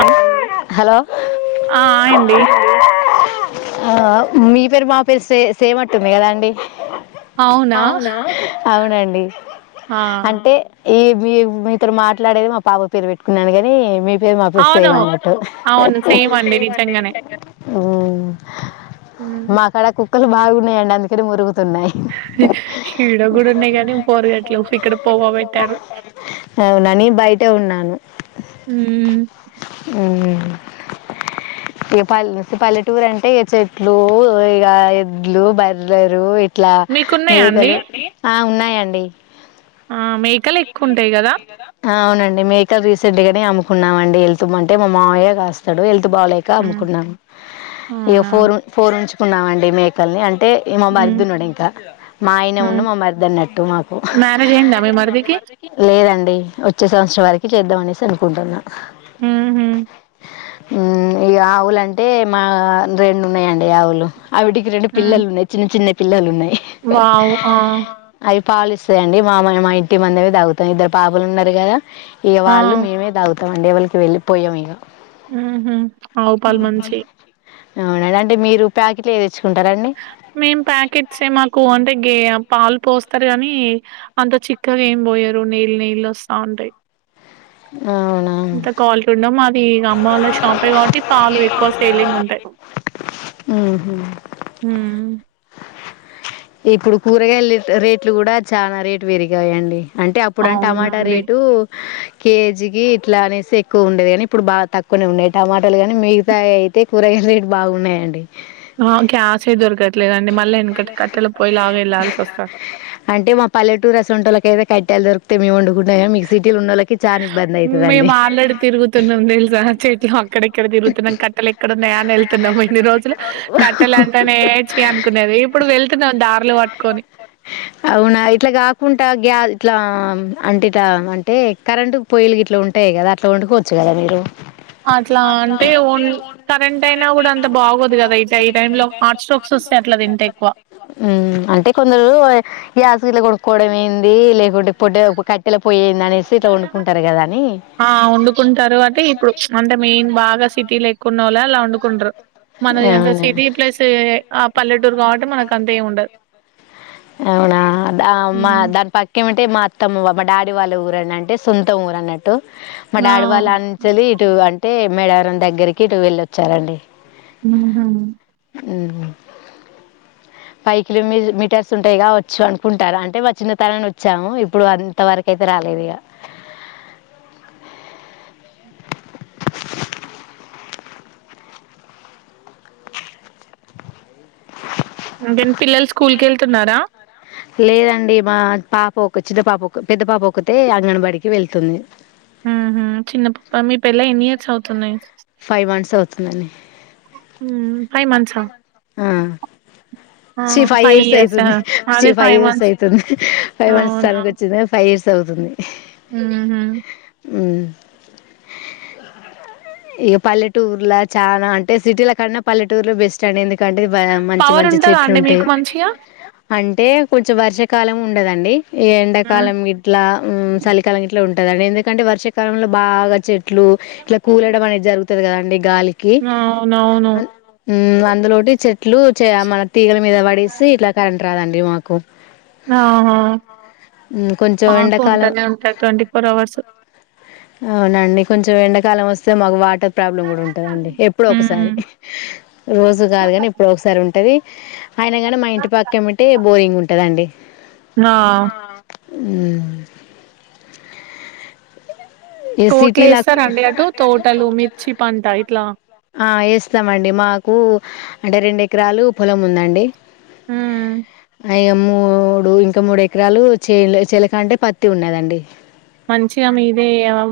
అన్ hello ఆ ఆ! అండి ఆ మీ పేరు మా పేరు సే సేమ్ అట్ ఉంది కదా అండి అవునా అవునండి ఆ అంటే ఈ మీ మీతోటి మాట్లాడేది మా పాప పేరు పెట్టుకున్నాను గాని మీ పేరు మా పేరు సేమ్ అవును అండి అవును అవును సేమ్ అండి నిజంగానే మ్ హ్మ్. మాక్కడ కు క్కలు బాగున్నాయండి అందుకని మొరుగు ఈడ కూడా ఉన్నాయి కాని మొరగట్లేవు ఇక్కడ పోగబెట్టారు అవునా నేను మ్ ఊ ఇక పల్లె పల్లెటూరు అంటే ఇక చెట్లు ఇక ఎడ్లు బర్రెలు ఇ ట్లా మీకున్నాయా అండి ఈగలు ఆ ఉన్నా యి అండి ఆ మేకలు ఎక్కువ ఉంటాయి కదా ఆ అవునండి మేకలు రీసెంట్ గానే అమ్ముకున్నామండి హెల్త్ అంటే మా మావయ్య కాస్తాడు హె ల్త్ బాలేక అమ్ముకున్నాము ఇగ అవునా ఫోర్ ఫోర్ ఉంచు కున్నామండి మేకల్ని అం టే మా హ్మ్ మరిది ఉన్నాడు ఇంకా మా ఆయనే ఉండు హ్మ్ మా మరిది అన్నట్టు మాకు మ్యారేజ్ అయిందా మీ మి మరిదికి మరిది కి లేదం డి వచ్చే సంవత్సరం వరకి చేద్దాం అనేసి అనుకుంటున్నా మ్ హూ మ్ ఈ ఆవులంటే మా రెండు ఉన్నాయండి ఆవులు ఆవిటికి రెండు పిల్లలు ఉన్నాయి చిన్న చిన్న పిల్లలు ఉన్నాయి వావ్ ఆ పాలిస్తాయండి మా మాయ మా ఇట్టి మందవి తాగుతాయి ఇద్దరు పాపలు ఉన్నారు కదా ఇగ ఆ వాళ్ళు మేమే తాగుతామండి ఎవళకి వెళ్ళిపోయాం ఇగ ఉహూ ఆవు పాలు మంచియి అవునా అంటే మీరు ప్యాకిట్ లవి తెచ్చు మేం ప్యాకెట్సే మాకు అంటే గే పాలు పో స్తారు కానీ అంత చిక్కగా ఏమి పోయారు నీళ్ళు నీళ్ళు వస్తా ఉంటాయి అవునా ఇంత క్వాలిటీ ఉండవు మాది ఇగ అమ్మ వాళ్ళ షాపే కాబట్టి పాలు ఎక్కువ సేలింగ్ ఉంటాయి మ్హూ. మ్ ఇప్పుడు కూరగాయల రేట్లు కూడా చానా రేటు పెరిగాయండి అంటే అప్పుడ టమాటా అవునండి రేటు కేజీకి ఇట్లా అనేసి ఎక్కువ ఉండేదు కానీ ఇప్పుడు బాగా తక్కువనే ఉన్నాయి టమాటాలు కానీ మిగతా అయితే కూరగాయలు రేటు బాగున్నాయంండి ఆ గ్యాసే దొరకట్లేదండి మళ్ళీ ఎందుకంటే కట్టెలు అంటే మా పల్లెటూరసంటోల్లకైతే క కట్టెలు దొరుకుతాయి మేం వండుకుం మేము ఆళ్లు రోజులు అవునా ఇట్లా కాకుంటా గ ఇలా అంటిట అంటే కరెంటు పొయ్యలుకి ఇట్లా ఉంటాయి కదా అట్లా వండుకోవచ్చు కదా మీరు. అట్లా అంటే ఓన్ కరెంట్ అయినా కూడా అంత బాగోదు కదా ఇ ఈ టైంలో హార్ట్ స్ట్రోక్స్ వస్తాయి అట్లా తింటే ఎక్కువ అంటే కొందరు గ్యాసుగిట్లా కొనుక్కోవడం ఏంది లేకుంటే పొట్టే కట్ ఆ వండుకుంటారు అంటే ఇప్పుడు అంటే మెయిన్ బాగా సిటీలు ఎక్కున్న వాళ్ళ అలా ఉ వొండుకుంటరు మనది అంత అవునా సిటీ ప్లేస్ ఆ పల్లెటూరు కాబట్టి మనకు అంత ఏ ఉండదు. ఉండదు అవునా తమ మా డాడి వల్ల ఊరని అంటే సొంత ఊరు అన్నట్టు. మా ఆ డాడీ వాళ్ళు అంచలి ఇటు అంటే మేడవరం దగ్గరికి ఇటు వెళ్ళ వచ్చారండి. హుహు ఫైవ్ కిలోమ మీటర్స్ ఉంటాయిగా వచ్చు అనుకుంటారు అంటే మా చిన్నతరాన్ని వచ్చాము ఇప్పుడు అంతవరకు అయితే రాలేదు ఇగ. అంటేను పిల్లలు స్కూల్ క వెళ్తున్నారా. లేదండి మా పాప ఒక చిన్న పాప ఒక పెద్ద పాప ఒకతే అంగన్వాడికి వెళ్తుంది. చిన్నపప్ప మీ పెల్ల ఎన్ని ఇయర్స్ అవుతున్నాయి. స్తు [unintelligible] హ ఆ చి ఫైవ్ ఇయర్స్ అవుతుంది చి అదే ఫైవ్ ఇయర్స్ మంత్స్ అయితుంది ఫైవ్ మంత్స్ వచ్చింది ఫై ఫవ్ ఇయర్స్ అవుతుంది ఊహూ హ్మ్ ఇక పల్లెటూర్లో చానా అంటే సిటీల కన్నా పల్లెటూర్లే బెస్ట్ [unintelligible] మంచి పవర్ మంచి చె ఉంటదా అండి మీకు మంచిగా అంటే కొంచెం వర్షకాలం ఉండదండి ఈ ఎండాకాలం గిట్లా హ్మ్ చలికాలం ఇట్లా ఉం ఉంటదండి ఎందుకంటే వర్షాకాలంలో బాగా చె ట్లు ఇట్లా కూలడం అనేది జరుగు వత్తదిగా అండి గాలికి అవునవును హ్మ్ అందులో ఒకటి చెట్లు చేమ [inaudible] మీద పడేసి ఇట్ల కరెంట్ రాదండి మాకు ఆహా మ్మ్ కొంచెం మాకు ఎండాకాలం ఉంటనే ఉంటాయి ట్వంటీ ఫోర్ అవర్స్ అవునండి కొంచెం ఎండాక్ కాలం వస్తే మకు వాటర్ ప్రాబ్లం కూడా ఉంటందండి ఎప్పుడో ఒకసారి ఉమ్. రోజు కాదు కాని ఇప్పుడ ఒకసారి ఉంట టది అయిన గానీ మా ఇంటి పక్కేమిటే బోరింగ్ ఉంటదండి ఆ నా మ్మ్ ఏ తోటలు సిటీలాక్ వేస్తారండి అటు తోటలు మిర్చి పంట ఇట్లా ఆ ఎస్స్తామండి మాకు అంటే రెండె కరాలు పొలం ఉందండి మ్మ్ అయ మూడు ఇంకా మూడు ఎకరాలు చెన్ల చెలక అంటే పత్తి ఉన్నాదండి మంచిగా మీదే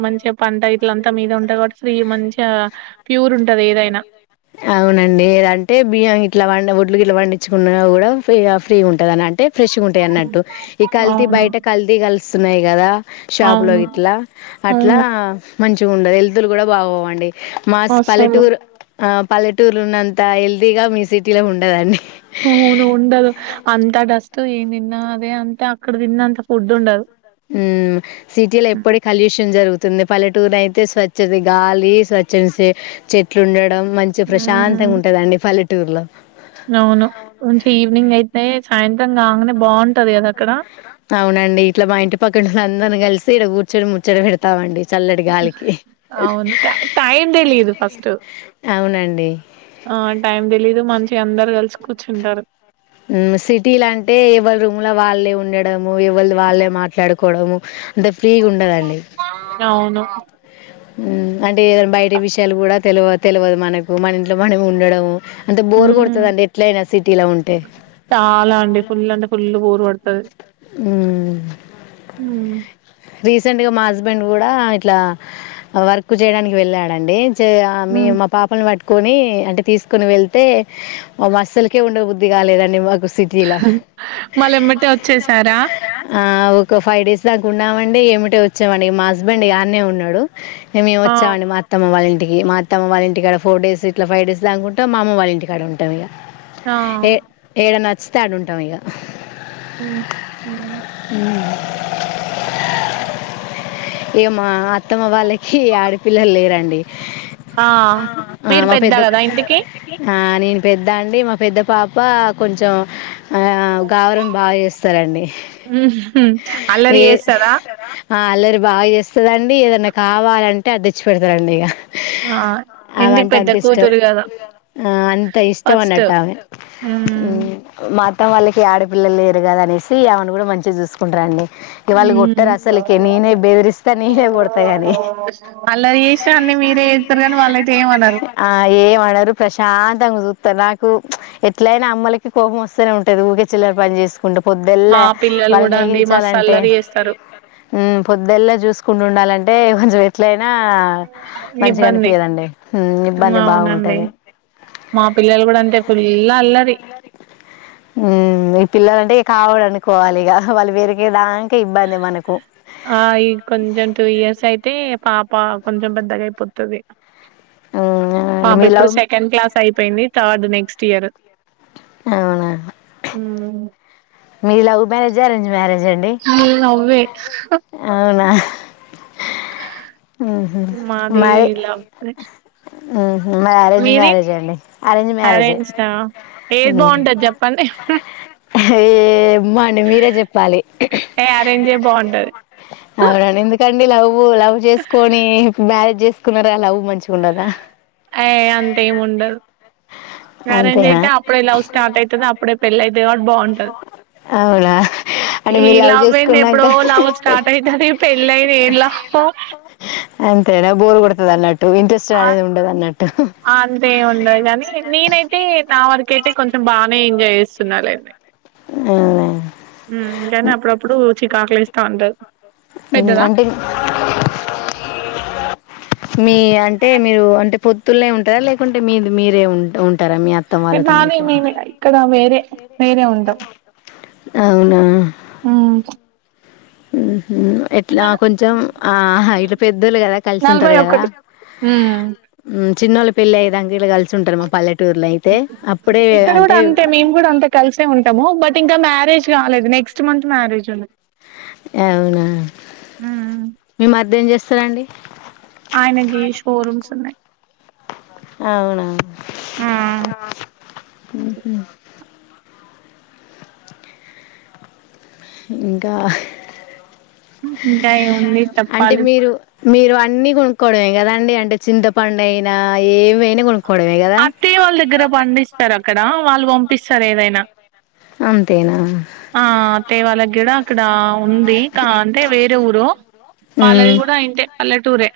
మంచి చె పంట ఇట్లంతా మీద ఉంటయి కాట్టి స్త్రీ మంచ ప్యూర్ ఉంటది ఏదైనా అవునండి ఇదంటే బియ్యం ఇట్లా ఒడ్లు గిట్లా పండించుకున్న కూడా ఫ్రీగా ఫ్రీ ఉంటదనంటే ఫ్రెష్ గుంటాయి అన్నట్టు ఈ కల్తీ అవును బయట కల్తి కలి సున్నయ్ కదా షాపు లో అవును ఇట్లా అట్లా అవును మంచిగా ఉండదు హెల్త్ లు కూడా బాగోవండి మాస్ అసలు పల్లెటూరు ఆ పల్లెటూరులు ఉన్నంత హెల్దీగా మీ సిటీలో ఉండదండి వును ఉండదు అంత డస్ట్ ఏం తిన్నా అదే అంత అక్కడ తిన్న అంత ఫుడ్ ఉండదు ఉ సిటీలో ఎప్పుడ కలుష్యం జరుగు తుంది పల్లెటూరునైతే స్వచ్ఛత గాలి స్వచ్ఛని సే చెట్లు ఉండడం మంచి ప్రశాంతంగా మ్మ్ ఉంటదండి పల్లెట్ టూర్ల అవును నుంచి ఈవినింగ్ అయితే సాయంత్రం కాంగనే బాన్ అవునండి ఇట్లా మా ఇంటి పక్కన అందర్నీ కలిసి సీ ఈడ కూర్చొని ముచ్చట పెడతామండి చల్లటి గాలికి. అవును టై టైం తెలీదు ఫస్ట్ అవునండి. ఆ టైం తెలీదు మంచిగా అందరు కలుసు కూచ్చుంటారు మ్మ్ సిటీలా అంటే ఏవల్ రూమ్ లో వాళ్ళే ఉండడము ఎవల్ వాళ్ళే మాట్లాడుకోవడము అంటే ఫ్రీగుండదండి అవును మ్మ్ అంటే ఏదనా బయటీ విషయాలు కూడా తెలవ తెలవదు మనకు మన ఇంట్లో మనం ఉండడం అంత హ బోర్ కొడుతుందండి ఎట్లయినా సిటీలో ఉంటే చాలా అండి ఫుల్ అంటే ఫుల్ బోర్ కొడుతుంది ఉమ్. ఉ రీసెంట్లీగా మా హస్బెండ్ కూడా ఇట్లా వర్క్ చేయడానికి వెళ్ళాడండి చే ఆ మీ మ్మ్ మా పాపని పట్టుకో కొని అంటే తీసుకొని వెళ్తే మస్సలకే ఉండే బుద్ధి కాలేదండి సిటీలో మల్లెమటే వచ్చేసారా ఒక ఫైవ్ డేస్ ఉన్ ఉన్నామండి ఎమ్మటే వచ్చామండి మా హస్బెండ్ ఇగ ఆన్నే ఉన్నాడు ఈ మేము ఆ వచ్చామండి మా అత్తమ్మ వాళ్ళంటి ఈ మా అత్తమ్మ వాళ్ళ ఇంటికాడ ఫోర్ డేస్ ఇట్లా ఫైవ్ డేస్ లాగా ఉంటాం మా అమ్మ వాళ్ళ ఇంటికాడ ఉంటాం ఇగ ఆ ఏ ఏడ నా స్టాడ్ ఉంటాం ఇక హ హ ఈగ మా అత్తమ్మ వాళ్ళకి ఆడపిల్లలు లేరండి ఆ ఆ మీరు మా పెద్ద కదా ఇంటికి ఆ నేను పెద్ద అండి మా పెద్ద పాప కొంచెం ఆ గవరం బాగా చేస్తారండి సరి ఏ వేస్తార ఆ అల్లరి బాగా చేస్తందిండి ఏదన్నా కావాలంటే అది తెచ్చి పెడతారండి ఇక ఆ! ఆమె ఎందుకు అంటే పెద్ద అంత ఇష్టం కూతురు గదా! అంత ఇష్టం ఫస్ట్. అన్నట్టు ఆమె హ్మ్. మా మొత్తం వాళ్ళకి ఆడపిల్లలు లేరు కదనేసి ఆమెను కూడా మంచిగాూసుకుంటాండి బెదిరిస్తా నేనే కొడతా గాని వాళ్ళది చేష్టం అడి మీరే ఇస్తారు కానీ వాళ్ళయితే ఏయమన్నారు ఆ ఏమనరు ప్రశాంతంగా చూత్తరు నాకు ఎట్లయినా అమ్మలకి కోపం వస్తేనే ఉంటది ఊకే చిల్లలు పని చేసుకు ఉంటే పొద్దుళ్ళ మా పిల్లలు వాళ్ళని గూడా అండి మస్తు వేగించాలంటే అల్లరి చేస్తారు. ే పొద్దులా చూసుకుంటు ఉండాలంటే అజ ఎట్లయినా మంచిగా ఇబ్బంది. అనిపించదండి హ్మ్. ఇబ్బంది అవునండి. బాగుంటది మా పిల్లలు గూడా అంతే ఫుల్ అల్లరి. ఈ పిల్లల అంటే కావడానికి పోవాలిగా వాళ్ళి పేరుకిేదా ఆ ఈ కొంచెం టూ ఇయర్స్ అయితే పాప కొంచెం పెద్దగా అయిపోతుది హ్మ్. బబ మీ ఇప్పుడు లవ్ సెకండ్ క్లాస్ అయిపోయింది థర్డ్ నెక్స్ట్ టియారు అవునా మీది లవ్ మ్యేజ అరంజ్ మ్యేజ్ న నవ్వే అవునా ఉ మాది మరి లవ్ మరి అరేంజ్ మీది మ్యారేజే అండి అరేంజ్ మ్యారేజే ఏది బాగుంటది చెప్పండి ఏ ఇమ అండి మీరే చెప్పాలి ఏ అరేంజే బాగుంటది అవునా నిందు కంలావు లవ్ చేసుకొని మ్యారేజ్ చే తీసుకున్నారు అలా అవ్వు మంచిగా ఉండదా ఆ అంతము ఉండ అంతేనా స్టార్ట్ అయితది అప్పుడే పెళ్లి అయితది కాబట్టి బాగుంటది అవునా అంటే ఈ మీరు లవ్ ఏంది చేసుకున్నాక ఎప్పుడో లవ్ స్టార్ట్ అయితది పెళ్ళైంది ఏం లవ్ అంతేనా బోరు కొడుతుంది అన్నట్టు ఇంట్రెస్ట్ అనేది ఉండదు అన్నట్టు అంతే ఉండదు కానీ నీ నేనైతే నా వరకయితే కొంచెం బాగానే ఎంజాయ్ చేస్తున్నానుండి అవునా? కనీ ప్రప్పుడు అంట మీ అంటే మీరు అంటే పొత్తులేనే ఉంటారా లేకుంటే మీ మీరే ఉంట ఉ ఉంటారా మీ అత్తం వాళ్ళతో నానే ఇట్లా మేమి ఇక్కడ వేరే వేరే ఉంటాం ఇట్లా కొంచెం ఆ ఇట్ పెద్దోళ్ళ కదా కలిసి నలభై ఉంటారు కదా ఒకటి హ్మ్ చిన్నల పిల్లయి దంగలు క ఇక్కడ కూడా అంటే అంతే మేము కూడా అంతే కలిసే ఉంటాము బట్ ఇంకా మ్యారేజ్ కాలేదు నెక్స్ట్ మంత్ మ్యారేజ్ ఉంది అవునా హ్మ్ మీ మధం చేస్త ఇస్తరండి ఆయనకి షోరూమ్స్ ఉన్నాయి అవునావు హ్మ్ ఇంకా ఉంటాయి ఓన్లీ అంటే చెప్పాలి మీరు మీరు అన్నిీ కొనుక్కోవడమే కదండి అంటే చింతపండు అయినా ఏ అత్తయ్య వాళ్ళ దగ్గర పండిస్తారు అక్కడ వాళ్ళు పంపిస్తారు ఏదైనా అంతేనా ఆ తేవాల గిడ అక్కడ ఉంది అంటే వేరే ఊరు వాలవి మ్మ్ కూడా ఇంతే పల్లెటూరే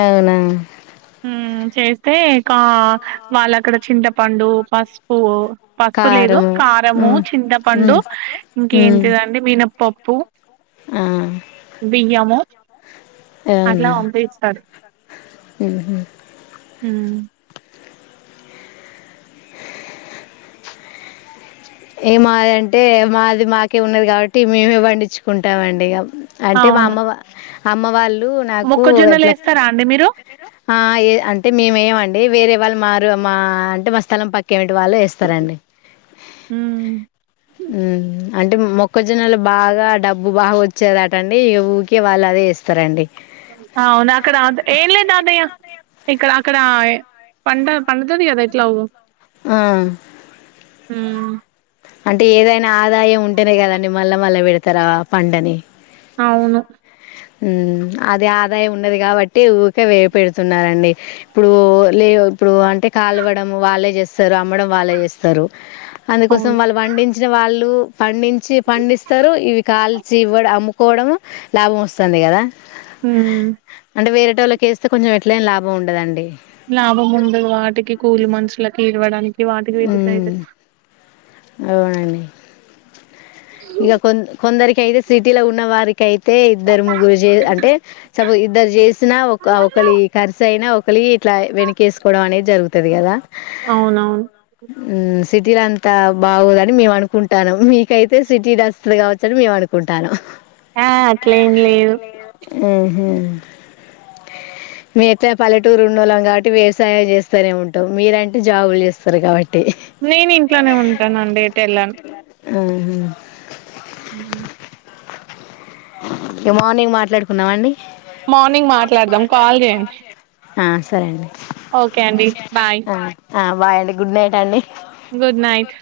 అవునా ఉమ్ చేస్తే ఇకా వాళ్ళ అక్కడ చింట ప్ పండు పసుపు పసుపు లేదు కారము కారము మ్మ్ చింతపండు మ్మ్ మ్మ్ ఇంకేంటిదండి మిన పప్పుూ ఆ బియ్యమో అట్లా వంపి ఇస్తాడు హూ హు హుమ్ ఏ మాది అంటే మాది మాకే ఉన్నది కాబట్టి మేమే పండించుకుంటామండి ఇగ అంటే మా అవును. అమ్మ వా అమ్మ వాళ్ ళ్ళు నాకు అట్లా మొక్కజొన్నలేస్తారా అండి మీరు? ఆ అంటే మేం వెయ్యం అండి వేరే వాళ్ మారు మా అంటే మా స్థలం పక్ క్క ఇంటి వాళ్ళు వేస్తారండి హ్మ్ మ్మ్ అంటే మొక్కజొన్నలు బాగా డబ్బు బాగా వచ్చేదట అండి ఊకే వాళ్ళు అదే ఏస్తారండి అవును అక్కడ ఏం లేదు తాతయ్య ఇక్కడ అక్కడ పంట పండుతుంది కదా ఎట్లా గు ఆ హుమ్ అంటే ఏదైనా ఆదాయం ఉంటేనే కదాండి మళ్ళా మళ్ళా పెడతారా పంటని అవును ఉమ్ అది ఆదాయం ఉన్నది కాబట్టి ఊరికే వే పెడుతున్నారంండి ఇప్పుడు లే ఇప్పుడు అంటే కాలువడం వాళ్ళే చేస్తారు అమ్మడం వాళ్ళే చేస్తారు అందుకోసం అవును. వాళ్ళు వండించిన వాళ్ళు పండించి పండిస్తారు ఇవి కాల్చి ఇవ్వ అమ్ముకోవడం లాభం వస్ స్తుంది కదా మ్మ్ టే వేరేటోళ్లకు వేస్తే కొంచెం ఎట్లేనా లాభం ఉండదండి లాభం ఉండదు వాటికి కూలి మనుషులకి ఇవ్వడానికి వాటికి వీటి కైతే హ్మ్. అవునండి ఇక కొ కొందరికి అయితే సిటీలో ఉన్న వారికియితే ఇద్దరు ముగ్గురు చే అంటే సపో్ ఇద్దరు చేసినా ఒక ఒకళ ఖర్చ అయినా కొలి ఇట్లా వెనుక వేసుకోవడం అనేది జరుగుతుది కదా అవునవును. సిటీలా అంత బాగుదని మేము అనుకుంటాను మీకైతే సిటీ రస్తులు కావచ్చ అని మేము అనుకుంటాను ఆ అట్లేం లేదు ఆహ మీ ఎట్లా పల్లెటూరు ఉన్న వాళ్ళం కాబట్టి వ్యవసాయం చేస్తనే ఉంటావు మీరంటే జాబులు చేస్తారు కాబట్టి నేను ఇంట్లోనే ఉంటాన అండితే వెళ్ళాను ఆ ఉ ఇ మార్నింగ్ మాట్లాడుకున్నామ అండి మార్నింగ్ మాట్లాడదాం కాల్ చేయండి ఆ సరే అండి ఓకే అండి బాయ్ బా్ అండి గుడ్ నైట్ అండి గుడ్ నైట్